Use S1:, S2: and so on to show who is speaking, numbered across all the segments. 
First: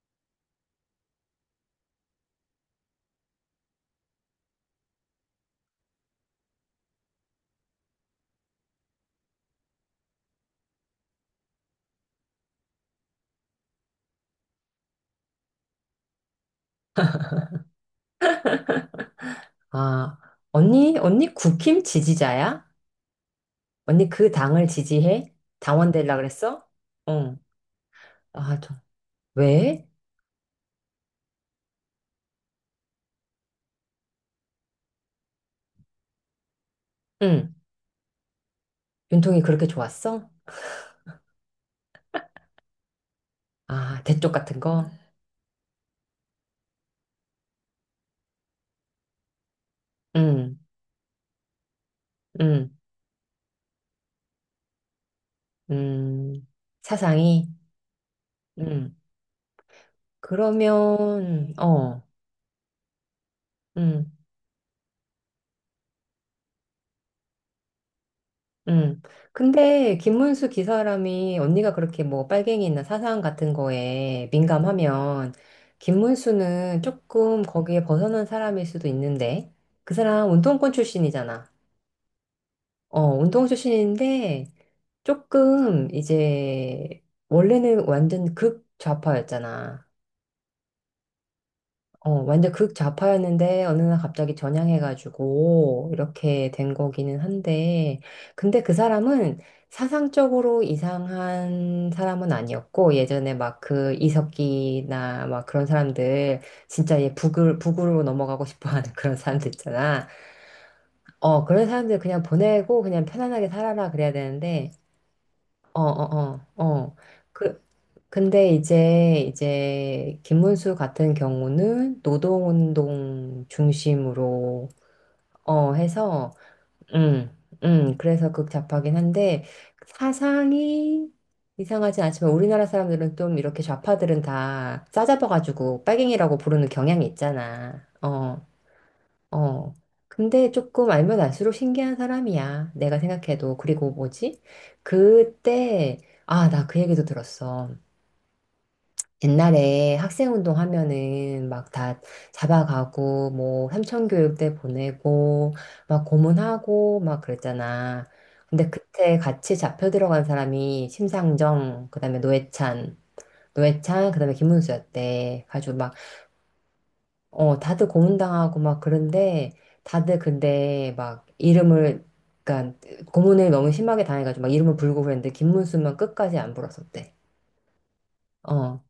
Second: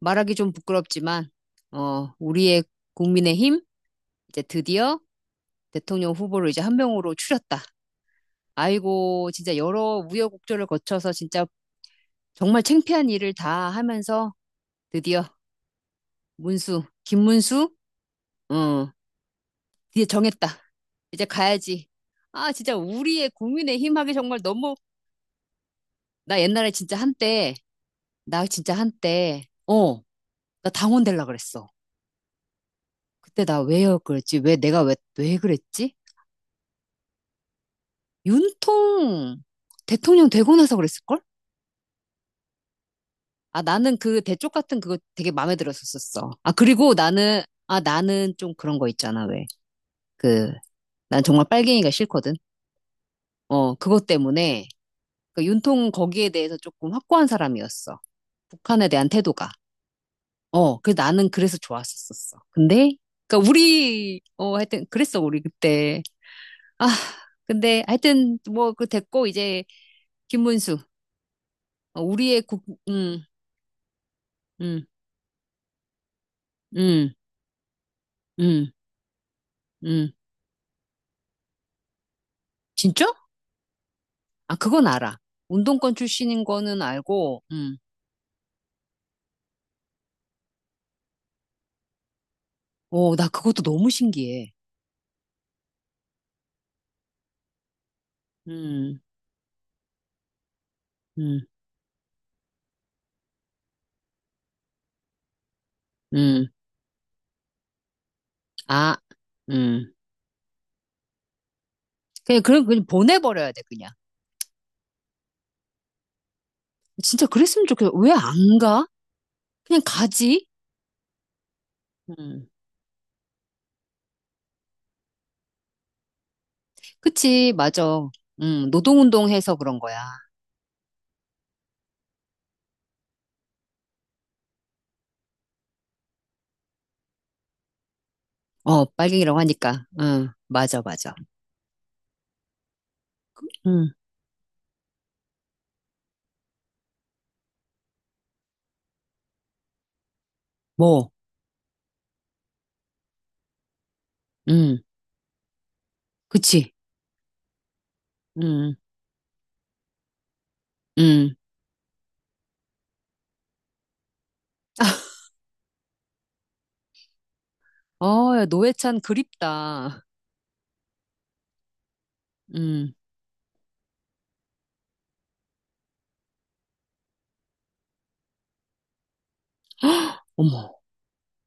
S1: 말하기 좀 부끄럽지만, 우리의 국민의힘, 이제 드디어 대통령 후보를 이제 한 명으로 추렸다. 아이고, 진짜 여러 우여곡절을 거쳐서 진짜 정말 창피한 일을 다 하면서 드디어 문수, 김문수, 어, 드디어 정했다. 이제 가야지. 아,
S2: 아,
S1: 진짜 우리의
S2: 언니,
S1: 국민의힘 하기 정말
S2: 국힘
S1: 너무,
S2: 지지자야?
S1: 나
S2: 언니
S1: 옛날에
S2: 그
S1: 진짜
S2: 당을
S1: 한때,
S2: 지지해?
S1: 나
S2: 당원 되려
S1: 진짜
S2: 그랬어?
S1: 한때,
S2: 응.
S1: 나 당원
S2: 아,
S1: 될라
S2: 저,
S1: 그랬어.
S2: 왜?
S1: 그때 나 왜 그랬지? 왜 내가 왜, 왜 그랬지? 윤통
S2: 응.
S1: 대통령 되고 나서 그랬을걸?
S2: 윤통이 그렇게 좋았어?
S1: 아, 나는 그 대쪽 같은 그거 되게 마음에 들었었었어. 아,
S2: 아, 대쪽
S1: 그리고
S2: 같은
S1: 나는,
S2: 거?
S1: 아, 나는 좀 그런 거 있잖아, 왜. 그, 난 정말 빨갱이가 싫거든.
S2: 응,
S1: 그것 때문에,
S2: 응,
S1: 그 윤통 거기에 대해서 조금 확고한 사람이었어. 북한에
S2: 음.
S1: 대한 태도가.
S2: 사상이?
S1: 그 나는
S2: 응.
S1: 그래서 좋았었었어. 근데, 그니까
S2: 그러면,
S1: 우리,
S2: 어,
S1: 하여튼, 그랬어, 우리 그때.
S2: 응.
S1: 아, 근데 하여튼, 뭐, 그 됐고, 이제, 김문수.
S2: 음.
S1: 우리의
S2: 근데
S1: 국,
S2: 김문수
S1: 음,
S2: 기사람이 언니가 그렇게 뭐
S1: 음,
S2: 빨갱이나 사상 같은 거에
S1: 음.
S2: 민감하면
S1: 음,
S2: 김문수는 조금
S1: 음.
S2: 거기에 벗어난 사람일 수도 있는데 그 사람
S1: 진짜?
S2: 운동권 출신이잖아.
S1: 아, 그건 알아.
S2: 어,
S1: 운동권
S2: 운동
S1: 출신인 거는
S2: 출신인데
S1: 알고,
S2: 조금 이제 원래는 완전 극좌파였잖아.
S1: 오, 나 그것도 너무 신기해.
S2: 어, 완전 극좌파였는데 어느 날 갑자기 전향해가지고
S1: 음,
S2: 이렇게 된 거기는 한데 근데 그
S1: 음,
S2: 사람은 사상적으로 이상한 사람은 아니었고 예전에 막
S1: 음.
S2: 그 이석기나 막 그런
S1: 아,
S2: 사람들 진짜 얘
S1: 음.
S2: 북을 북으로 넘어가고 싶어하는 그런 사람들
S1: 그냥, 그냥,
S2: 있잖아.
S1: 그냥 보내버려야 돼, 그냥.
S2: 어 그런 사람들 그냥 보내고 그냥 편안하게 살아라 그래야
S1: 진짜
S2: 되는데
S1: 그랬으면 좋겠어. 왜
S2: 어
S1: 안 가?
S2: 어어어
S1: 그냥
S2: 그
S1: 가지?
S2: 근데 이제
S1: 음.
S2: 이제 김문수 같은 경우는 노동운동 중심으로
S1: 그치, 맞아.
S2: 어 해서
S1: 노동운동 해서 그런
S2: 음,
S1: 거야.
S2: 그래서 극좌파긴 한데 사상이 이상하진 않지만 우리나라 사람들은 좀 이렇게 좌파들은 다 싸잡아가지고
S1: 어,
S2: 빨갱이라고 부르는
S1: 빨갱이라고
S2: 경향이
S1: 하니까. 응,
S2: 있잖아.
S1: 맞아,
S2: 어,
S1: 맞아.
S2: 어. 근데 조금 알면
S1: 응,
S2: 알수록 신기한 사람이야. 내가 생각해도. 그리고 뭐지? 그때 아, 나 그 얘기도 들었어.
S1: 뭐,
S2: 옛날에 학생 운동하면은 막 다
S1: 응,
S2: 잡아가고 뭐
S1: 그치.
S2: 삼천교육대 보내고 막
S1: 응,
S2: 고문하고 막 그랬잖아. 근데
S1: 응,
S2: 그때 같이 잡혀 들어간 사람이 심상정, 그다음에 노회찬, 노회찬, 그다음에 김문수였대. 가지고
S1: 어, 야,
S2: 막
S1: 노회찬 그립다.
S2: 어 다들 고문당하고 막 그런데 다들
S1: 응.
S2: 근데 막 이름을 그러니까 고문을 너무 심하게 당해가지고 막 이름을 불고 그랬는데 김문수만 끝까지 안 불었었대.
S1: 어머,
S2: 어.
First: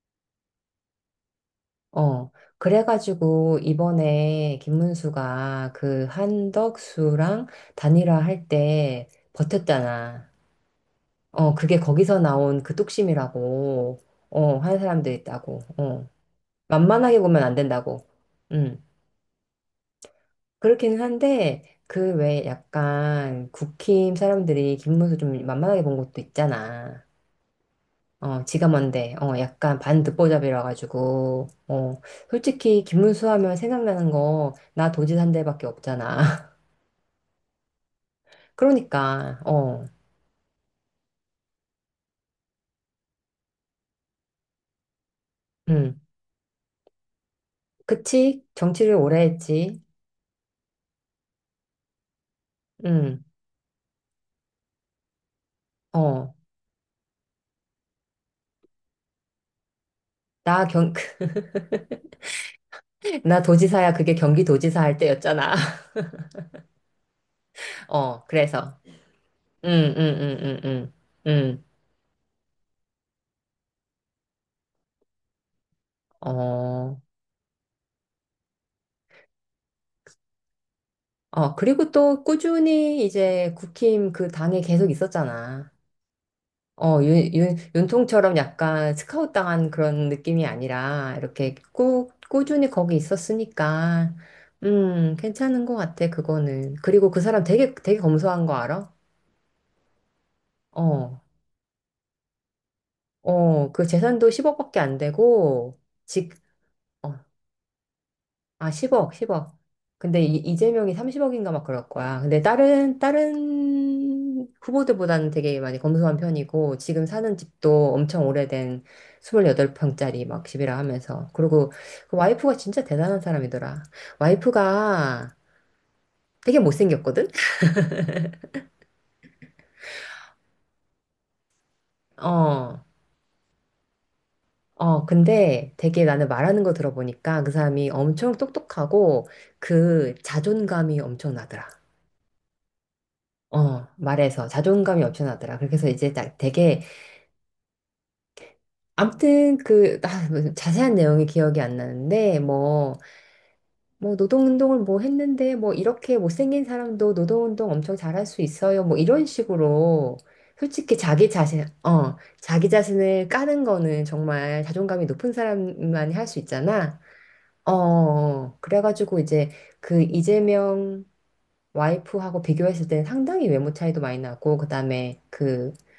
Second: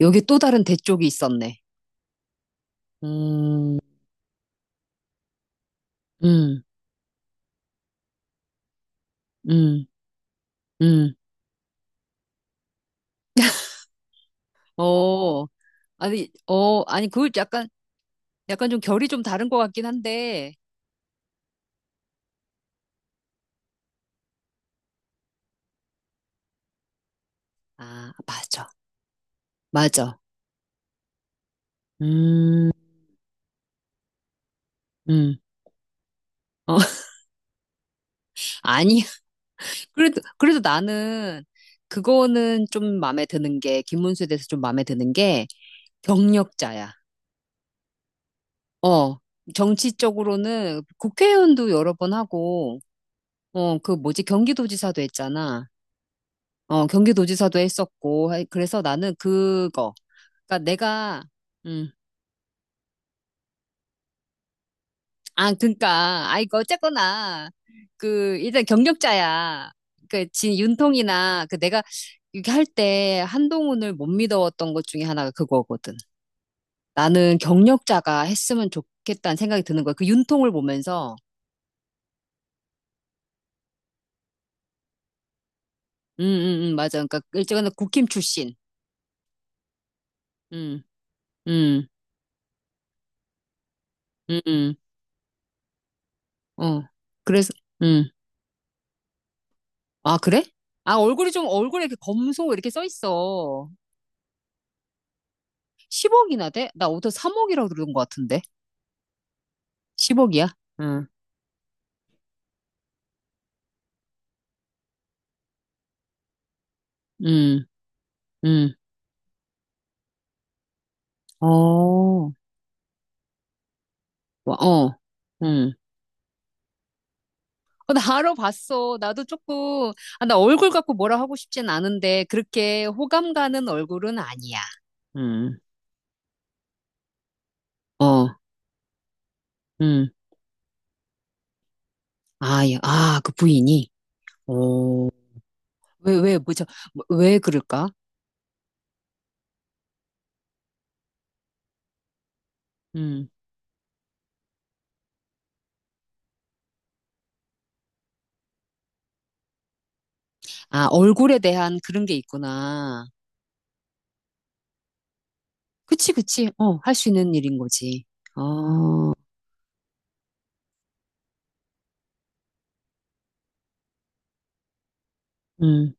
S1: 여기 또 다른 대쪽이 있었네.
S2: 어, 그래가지고
S1: 음,
S2: 이번에 김문수가 그
S1: 음,
S2: 한덕수랑 단일화 할 때
S1: 음,
S2: 버텼잖아.
S1: 음.
S2: 어, 그게 거기서 나온 그 뚝심이라고, 어, 하는 사람도
S1: 어,
S2: 있다고, 어.
S1: 아니, 어, 아니,
S2: 만만하게
S1: 그걸
S2: 보면 안
S1: 약간,
S2: 된다고.
S1: 약간 좀
S2: 음.
S1: 결이 좀 다른 것 같긴 한데.
S2: 그렇기는 한데, 그 외에 약간 국힘 사람들이 김문수 좀 만만하게 본 것도 있잖아.
S1: 아,
S2: 어, 지가
S1: 맞아,
S2: 뭔데, 어, 약간 반
S1: 맞아.
S2: 듣보잡이라 가지고, 어,
S1: 음,
S2: 솔직히 김문수 하면 생각나는 거, 나 도지 산
S1: 음.
S2: 데밖에 없잖아.
S1: 어, 아니,
S2: 그러니까, 어,
S1: 그래도, 그래도 나는 그거는 좀 마음에 드는 게, 김문수에 대해서 좀 마음에 드는 게
S2: 음,
S1: 경력자야.
S2: 그치? 정치를
S1: 어,
S2: 오래 했지.
S1: 정치적으로는 국회의원도 여러 번 하고,
S2: 음,
S1: 어, 그 뭐지, 경기도지사도 했잖아.
S2: 어,
S1: 어, 경기도지사도 했었고, 하이- 그래서 나는 그거. 그러니까
S2: 나 경,
S1: 내가, 음,
S2: 나 도지사야, 그게 경기도지사 할
S1: 아,
S2: 때였잖아.
S1: 그러니까, 아, 이거 어쨌거나,
S2: 어,
S1: 그, 일단
S2: 그래서,
S1: 경력자야.
S2: 음, 음,
S1: 그,
S2: 음,
S1: 진
S2: 음, 음,
S1: 윤통이나, 그
S2: 음,
S1: 내가 이렇게 할 때 한동훈을 못 믿어왔던 것 중에 하나가 그거거든.
S2: 어,
S1: 나는 경력자가 했으면 좋겠다는 생각이 드는 거야. 그 윤통을 보면서,
S2: 어, 그리고 또 꾸준히 이제 국힘 그 당에 계속 있었잖아.
S1: 맞아.
S2: 어,
S1: 그러니까, 일찍은 국힘
S2: 윤통처럼
S1: 출신.
S2: 약간 스카웃 당한 그런 느낌이
S1: 음,
S2: 아니라, 이렇게
S1: 음,
S2: 꾸준히 거기 있었으니까,
S1: 음, 음,
S2: 괜찮은 것 같아, 그거는.
S1: 어.
S2: 그리고 그 사람
S1: 그래서,
S2: 되게
S1: 음.
S2: 검소한 거 알아?
S1: 아, 그래? 아,
S2: 어,
S1: 얼굴이 좀, 얼굴에 이렇게 검소 이렇게 써 있어.
S2: 어, 그 재산도 10억밖에 안 되고, 직,
S1: 10억이나 돼? 나 어디서
S2: 어,
S1: 3억이라고 들은 것 같은데.
S2: 아, 10억. 근데
S1: 10억이야?
S2: 이재명이
S1: 응,
S2: 30억인가 막 그럴 거야. 근데 다른 후보들보다는 되게 많이 검소한 편이고, 지금 사는
S1: 응,
S2: 집도 엄청
S1: 응.
S2: 오래된 28평짜리 막 집이라 하면서. 그리고 그
S1: 어,
S2: 와이프가 진짜 대단한 사람이더라.
S1: 와, 어,
S2: 와이프가
S1: 응.
S2: 되게 못생겼거든?
S1: 어, 나 알아 봤어. 나도 조금, 아, 나 얼굴 갖고 뭐라 하고 싶진 않은데,
S2: 어,
S1: 그렇게 호감 가는 얼굴은 아니야.
S2: 어,
S1: 응,
S2: 근데 되게 나는 말하는 거 들어보니까 그 사람이
S1: 어,
S2: 엄청 똑똑하고
S1: 응.
S2: 그 자존감이 엄청 나더라.
S1: 아, 예. 아, 그
S2: 어,
S1: 부인이?
S2: 말해서 자존감이
S1: 오,
S2: 엄청 나더라. 그래서 이제
S1: 왜, 왜, 뭐죠?
S2: 되게
S1: 뭐, 왜 그럴까?
S2: 아무튼 무슨 자세한 내용이 기억이 안 나는데
S1: 음.
S2: 노동운동을 뭐 했는데 뭐 이렇게 못생긴 사람도 노동운동 엄청 잘할 수 있어요 뭐 이런 식으로
S1: 아,
S2: 솔직히
S1: 얼굴에 대한 그런 게
S2: 자기
S1: 있구나.
S2: 자신을 까는 거는 정말 자존감이 높은
S1: 그치,
S2: 사람만이 할 수
S1: 그치. 어, 할
S2: 있잖아
S1: 수 있는 일인 거지.
S2: 어
S1: 어,
S2: 그래가지고 이제 그 이재명 와이프하고 비교했을 때는 상당히 외모 차이도 많이 나고 그다음에 그
S1: 음.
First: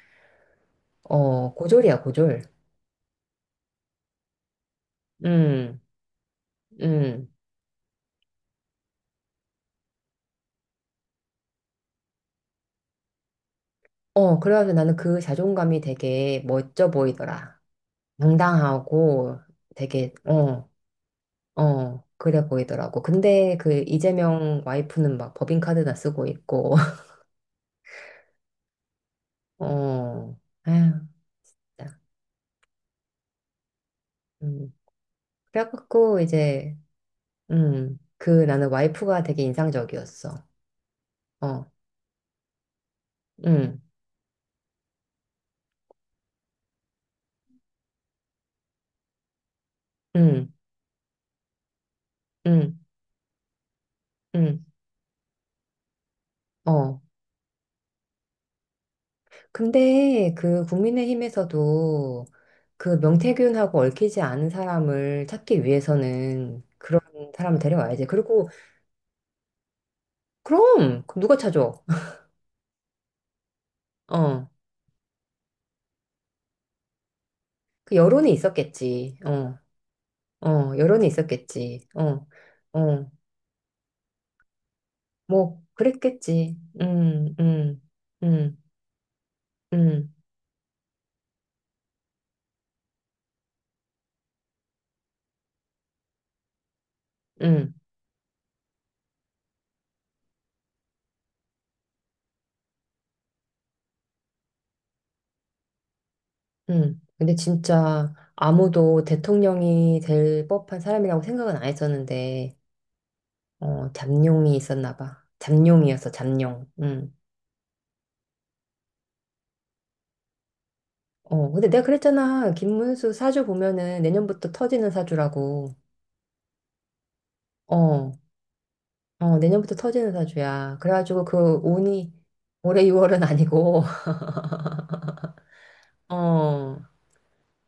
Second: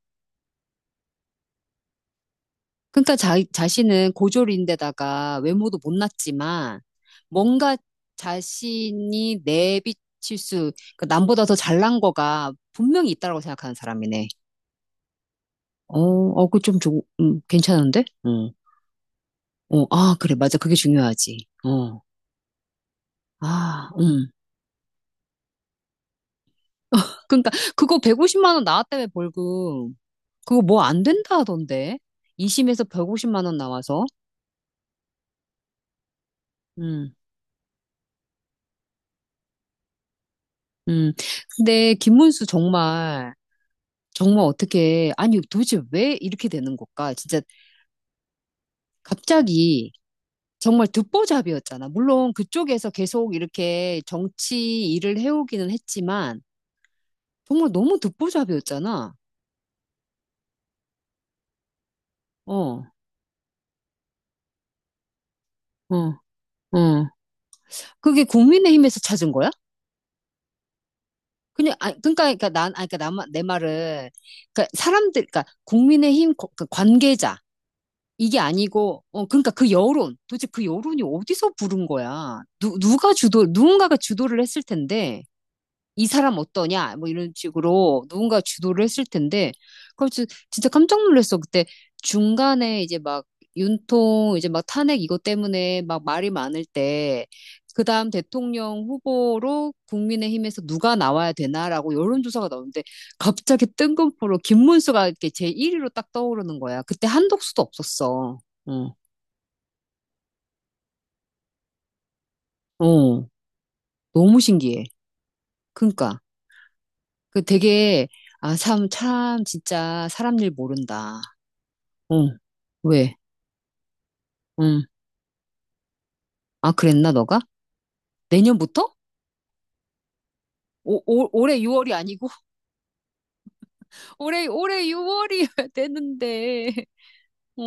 S2: 어 고졸
S1: 그러니까 자신은 고졸인데다가 외모도
S2: 음
S1: 못났지만
S2: 음.
S1: 뭔가 자신이 내비칠 수, 그 남보다 더 잘난 거가 분명히 있다라고 생각하는 사람이네.
S2: 어, 그래가지고 나는 그 자존감이
S1: 어,
S2: 되게
S1: 어, 그 좀
S2: 멋져
S1: 좋,
S2: 보이더라.
S1: 괜찮은데? 응.
S2: 당당하고
S1: 어,
S2: 되게,
S1: 아, 그래, 맞아.
S2: 어,
S1: 그게 중요하지. 어,
S2: 어, 그래 보이더라고. 근데 그
S1: 아,
S2: 이재명 와이프는 막 법인카드나 쓰고 있고,
S1: 그러니까 그거 150만 원 나왔다며 벌금.
S2: 어,
S1: 그거 뭐 안
S2: 아휴,
S1: 된다 하던데.
S2: 진짜.
S1: 2심에서 150만 원 나와서.
S2: 음. 그래갖고 이제,
S1: 음.
S2: 그 나는 와이프가 되게 인상적이었어.
S1: 음.
S2: 어,
S1: 근데 김문수 정말,
S2: 음,
S1: 정말 어떻게, 아니 도대체 왜 이렇게 되는 걸까? 진짜 갑자기
S2: 음,
S1: 정말 듣보잡이었잖아. 물론
S2: 음,
S1: 그쪽에서 계속 이렇게
S2: 음,
S1: 정치 일을 해오기는 했지만,
S2: 어.
S1: 정말 너무 듣보잡이었잖아.
S2: 근데 그 국민의힘에서도
S1: 어,
S2: 그 명태균하고 얽히지 않은 사람을 찾기
S1: 어,
S2: 위해서는
S1: 어.
S2: 사람을 데려와야지.
S1: 그게
S2: 그리고,
S1: 국민의힘에서 찾은 거야?
S2: 그럼! 그럼 누가 찾아?
S1: 그냥, 아, 그러니까, 그러니까 난, 아, 그러니까 나, 내 말은,
S2: 어.
S1: 그러니까 사람들, 그러니까 국민의힘 거- 그 관계자,
S2: 그 여론이
S1: 이게 아니고,
S2: 있었겠지.
S1: 어, 그러니까
S2: 어.
S1: 그 여론, 도대체 그
S2: 어.
S1: 여론이
S2: 여론이
S1: 어디서 부른
S2: 있었겠지. 어.
S1: 거야? 누,
S2: 어.
S1: 누가 주도, 누군가가 주도를 했을 텐데,
S2: 뭐,
S1: 이 사람
S2: 그랬겠지.
S1: 어떠냐? 뭐 이런 식으로 누군가
S2: 음,
S1: 주도를 했을 텐데, 그걸
S2: 음,
S1: 진- 진짜 깜짝 놀랐어. 그때 중간에 이제 막 윤통, 이제 막 탄핵 이것 때문에 막 말이 많을 때,
S2: 음,
S1: 그 다음 대통령 후보로 국민의힘에서 누가 나와야 되나라고 여론조사가 나오는데, 갑자기 뜬금포로 김문수가 이렇게 제1위로 딱 떠오르는 거야. 그때
S2: 근데
S1: 한덕수도
S2: 진짜
S1: 없었어. 응.
S2: 아무도 대통령이 될 법한 사람이라고 생각은 안 했었는데,
S1: 어,
S2: 어,
S1: 너무
S2: 잡룡이
S1: 신기해.
S2: 있었나 봐. 잡룡이었어,
S1: 그러니까.
S2: 잡룡. 음.
S1: 그 되게, 아, 참, 참, 진짜 사람 일 모른다.
S2: 어, 근데 내가
S1: 어,
S2: 그랬잖아. 김문수
S1: 왜?
S2: 사주 보면은 내년부터
S1: 응.
S2: 터지는 사주라고.
S1: 아, 그랬나, 너가?
S2: 어.
S1: 내년부터?
S2: 어, 내년부터 터지는 사주야.
S1: 오,
S2: 그래가지고
S1: 올-
S2: 그
S1: 올해 6월이
S2: 운이
S1: 아니고?
S2: 올해 6월은 아니고,
S1: 올해, 올해 6월이 되는데.
S2: 어,
S1: 어,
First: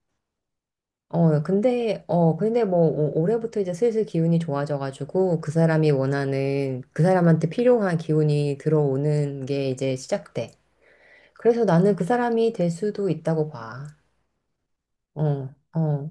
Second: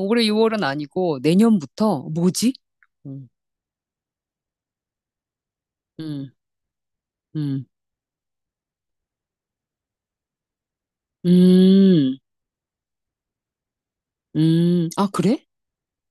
S1: 올해 6월은 아니고,
S2: 어,
S1: 내년부터? 뭐지?
S2: 근데 뭐,
S1: 응,
S2: 올해부터 이제 슬슬 기운이 좋아져가지고,
S1: 응,
S2: 그 사람한테
S1: 응.
S2: 필요한 기운이 들어오는 게 이제 시작돼. 그래서 나는 그
S1: 음,
S2: 사람이 될 수도 있다고 봐.
S1: 아, 그래?
S2: 어, 어.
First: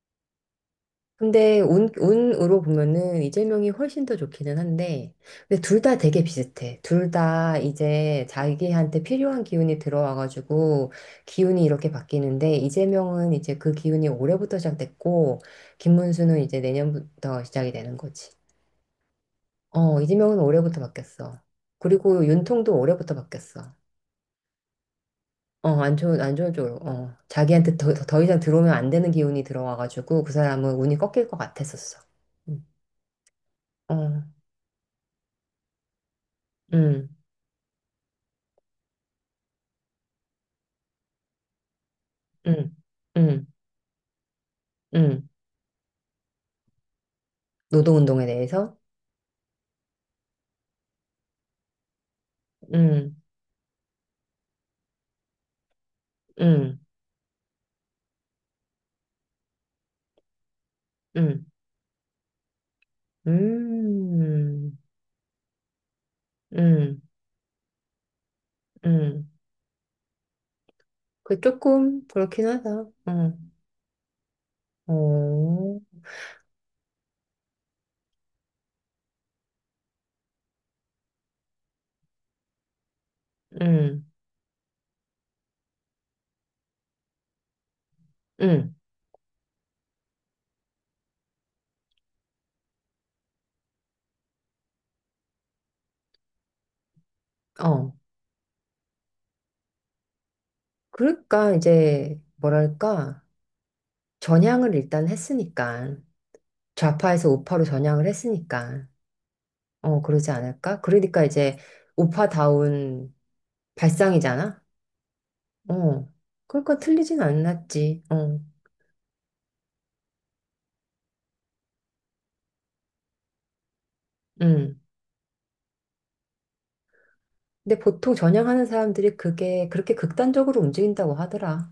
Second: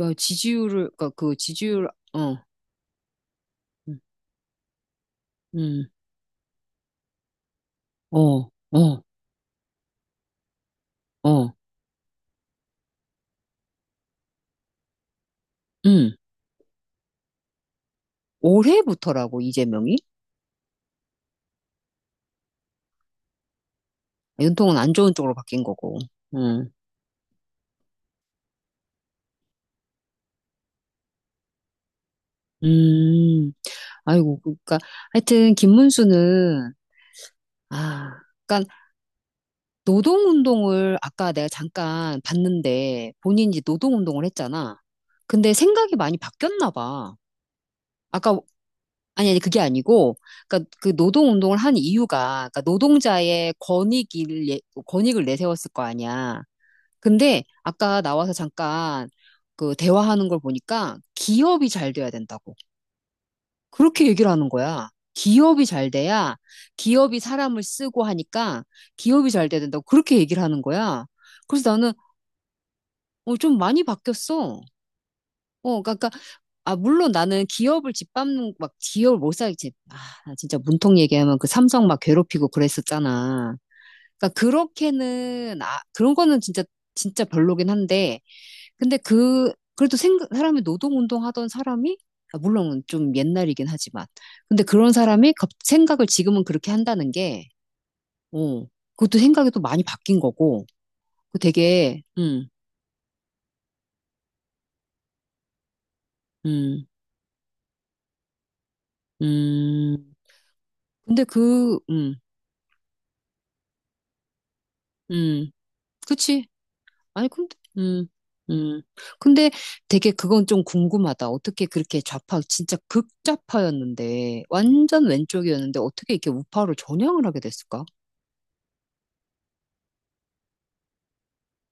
S1: 야, 지지율을, 그니까 그
S2: 근데
S1: 지지율, 어,
S2: 운으로 보면은 이재명이
S1: 음,
S2: 훨씬 더 좋기는 한데, 근데 둘
S1: 음.
S2: 다 되게 비슷해. 둘 다 이제
S1: 어, 어,
S2: 자기한테 필요한 기운이 들어와가지고
S1: 어,
S2: 기운이 이렇게 바뀌는데, 이재명은 이제 그 기운이 올해부터 시작됐고,
S1: 음.
S2: 김문수는 이제 내년부터 시작이 되는 거지.
S1: 올해부터라고, 이재명이?
S2: 어, 이재명은 올해부터 바뀌었어. 그리고 윤통도 올해부터 바뀌었어.
S1: 아, 연통은 안 좋은 쪽으로 바뀐
S2: 어,
S1: 거고.
S2: 안 좋은
S1: 응.
S2: 쪽으로. 어, 자기한테 더 이상 들어오면 안 되는 기운이 들어와가지고 그 사람은 운이 꺾일 것 같았었어. 음.
S1: 음,
S2: 어,
S1: 아이고, 그러니까 하여튼 김문수는
S2: 음.
S1: 아, 그러니까 노동운동을 아까 내가 잠깐
S2: 음,
S1: 봤는데
S2: 음,
S1: 본인이 노동운동을 했잖아.
S2: 음.
S1: 근데 생각이 많이 바뀌었나 봐.
S2: 노동운동에
S1: 아까
S2: 대해서?
S1: 아니 그게 아니고, 그러니까 그 노동운동을 한 이유가 그러니까
S2: 음,
S1: 노동자의 권익을 예- 권익을 내세웠을 거 아니야.
S2: 음,
S1: 근데 아까 나와서 잠깐 그 대화하는 걸 보니까
S2: 음,
S1: 기업이 잘 돼야 된다고. 그렇게 얘기를 하는
S2: 음,
S1: 거야. 기업이 잘 돼야
S2: 음,
S1: 기업이 사람을 쓰고 하니까
S2: 음.
S1: 기업이 잘 돼야 된다고 그렇게 얘기를 하는 거야.
S2: 그
S1: 그래서 나는
S2: 조금 그렇긴 하다. 어,
S1: 어, 좀 많이 바뀌었어.
S2: 어,
S1: 어, 그러니까, 아, 물론 나는 기업을 짓밟는, 막, 기업을 못 살겠지. 아, 나 진짜 문통 얘기하면 그 삼성 막 괴롭히고 그랬었잖아.
S2: 음,
S1: 그러니까 그렇게는, 아, 그런 거는 진짜, 진짜 별로긴 한데,
S2: 음,
S1: 근데 그, 그래도 생각, 사람이 노동운동 하던 사람이, 아, 물론 좀 옛날이긴 하지만, 근데 그런 사람이 갑- 생각을 지금은 그렇게 한다는 게,
S2: 어.
S1: 어, 그것도 생각이 또 많이 바뀐 거고, 그
S2: 그러니까
S1: 되게,
S2: 이제 뭐랄까 전향을 일단 했으니까
S1: 음,
S2: 좌파에서 우파로 전향을 했으니까 어
S1: 음,
S2: 그러지 않을까?
S1: 근데
S2: 그러니까 이제
S1: 그,
S2: 우파다운 발상이잖아.
S1: 음,
S2: 어,
S1: 그치.
S2: 그러니까 틀리진
S1: 아니, 근데,
S2: 않았지.
S1: 음. 근데 되게 그건 좀 궁금하다. 어떻게 그렇게 좌파, 진짜 극좌파였는데,
S2: 어,
S1: 완전 왼쪽이었는데, 어떻게 이렇게 우파로 전향을 하게
S2: 근데
S1: 됐을까?
S2: 보통 전향하는 사람들이 그게 그렇게 극단적으로 움직인다고 하더라.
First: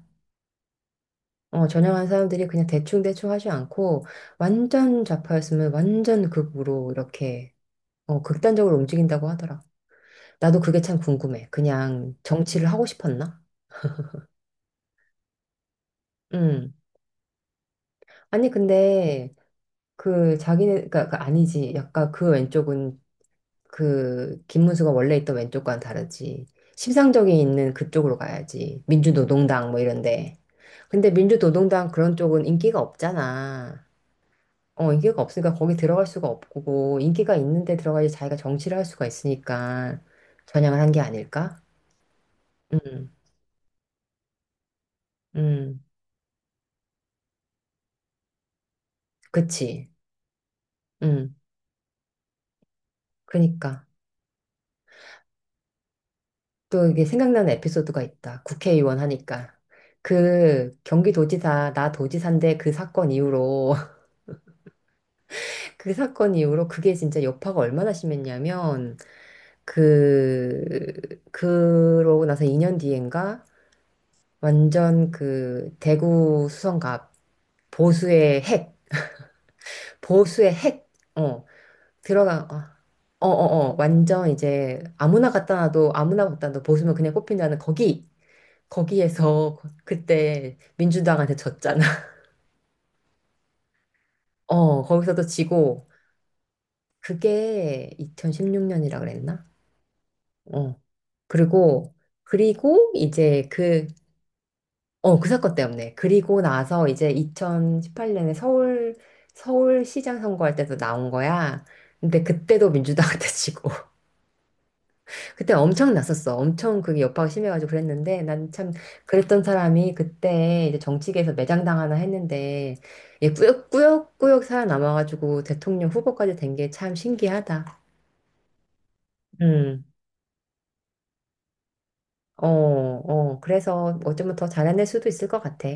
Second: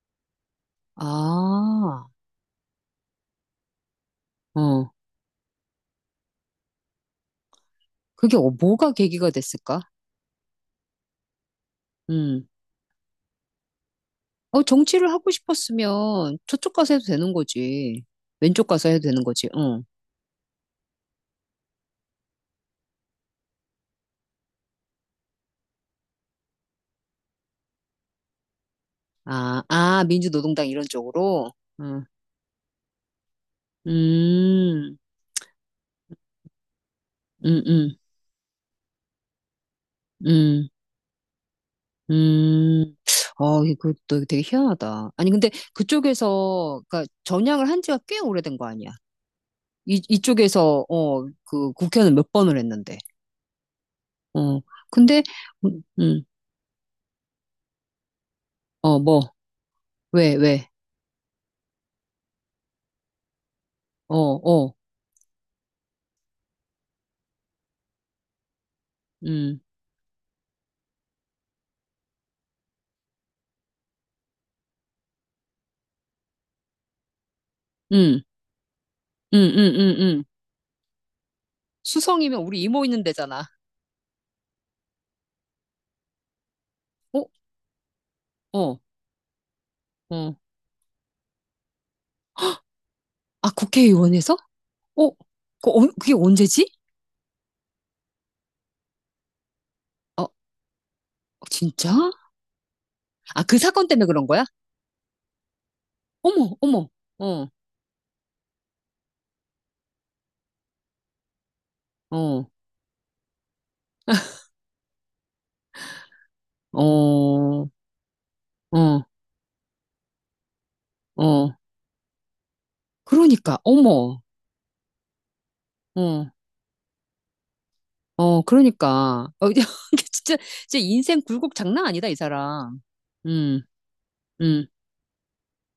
S2: 어, 전향하는
S1: 아.
S2: 사람들이 그냥 대충대충 하지 않고
S1: 어,
S2: 완전 좌파였으면 완전 극으로 이렇게 어,
S1: 그게 어-
S2: 극단적으로
S1: 뭐가 계기가
S2: 움직인다고 하더라.
S1: 됐을까?
S2: 나도 그게 참 궁금해. 그냥
S1: 음.
S2: 정치를 하고 싶었나?
S1: 어, 정치를 하고 싶었으면 저쪽
S2: 음.
S1: 가서 해도 되는 거지.
S2: 아니
S1: 왼쪽 가서 해도 되는
S2: 근데
S1: 거지. 응.
S2: 그 자기네 그니까 아니지. 약간 그 왼쪽은 그 김문수가 원래 있던 왼쪽과는 다르지. 심상정이 있는 그쪽으로 가야지.
S1: 아,
S2: 민주노동당 뭐
S1: 아,
S2: 이런데.
S1: 민주노동당 이런
S2: 근데
S1: 쪽으로.
S2: 민주노동당
S1: 응.
S2: 그런 쪽은 인기가 없잖아. 어,
S1: 음,
S2: 인기가 없으니까 거기 들어갈 수가 없고, 인기가
S1: 음,
S2: 있는데
S1: 음,
S2: 들어가야지 자기가 정치를 할 수가 있으니까
S1: 음,
S2: 전향을 한 게 아닐까?
S1: 음.
S2: 음,
S1: 어, 이거 또 되게 희한하다. 아니, 근데
S2: 음,
S1: 그쪽에서, 그니까 전향을 한 지가 꽤 오래된 거 아니야.
S2: 그치.
S1: 이쪽에서, 어,
S2: 음,
S1: 그 국회는 몇 번을 했는데.
S2: 그러니까.
S1: 어, 근데, 음, 음,
S2: 또 이게 생각나는 에피소드가 있다.
S1: 어,
S2: 국회의원
S1: 뭐,
S2: 하니까.
S1: 왜, 왜.
S2: 그 경기도지사, 나 도지사인데 그 사건 이후로
S1: 어, 어.
S2: 그게 진짜 여파가 얼마나 심했냐면
S1: 음,
S2: 그러고 나서 2년 뒤인가 완전 그 대구 수성갑
S1: 음,
S2: 보수의 핵
S1: 음, 음, 음, 음.
S2: 보수의 핵어
S1: 수성이면
S2: 들어가 어
S1: 우리 이모 있는
S2: 어
S1: 데잖아.
S2: 어 어, 완전 이제 아무나 갖다 놔도 보수면 그냥
S1: 어,
S2: 뽑힌다는 거기
S1: 어,
S2: 거기에서
S1: 어.
S2: 그때 민주당한테 졌잖아.
S1: 아, 국회의원에서?
S2: 어
S1: 어,
S2: 거기서도
S1: 그,
S2: 지고
S1: 언- 그게 언제지?
S2: 그게 2016년이라 그랬나.
S1: 어,
S2: 어.
S1: 진짜?
S2: 그리고, 그리고
S1: 아,
S2: 이제
S1: 그
S2: 그,
S1: 사건 때문에 그런 거야?
S2: 어, 그 사건 때문에. 그리고
S1: 어머,
S2: 나서
S1: 어머,
S2: 이제
S1: 어,
S2: 2018년에 서울, 서울시장 선거할 때도 나온 거야. 근데
S1: 어,
S2: 그때도 민주당한테 지고. 그때 엄청 났었어. 엄청 그게 여파가
S1: 어,
S2: 심해가지고 그랬는데 난 참
S1: 어,
S2: 그랬던 사람이 그때 이제 정치계에서
S1: 어.
S2: 매장당하나 했는데 얘
S1: 그러니까, 어머,
S2: 꾸역꾸역꾸역 살아남아가지고 대통령
S1: 어,
S2: 후보까지 된 게 참 신기하다.
S1: 어, 그러니까. 어,
S2: 음,
S1: 이게 진짜, 진짜 인생 굴곡 장난 아니다, 이
S2: 어,
S1: 사람.
S2: 어.
S1: 음,
S2: 그래서 어쩌면 더 잘해낼 수도 있을 것 같아.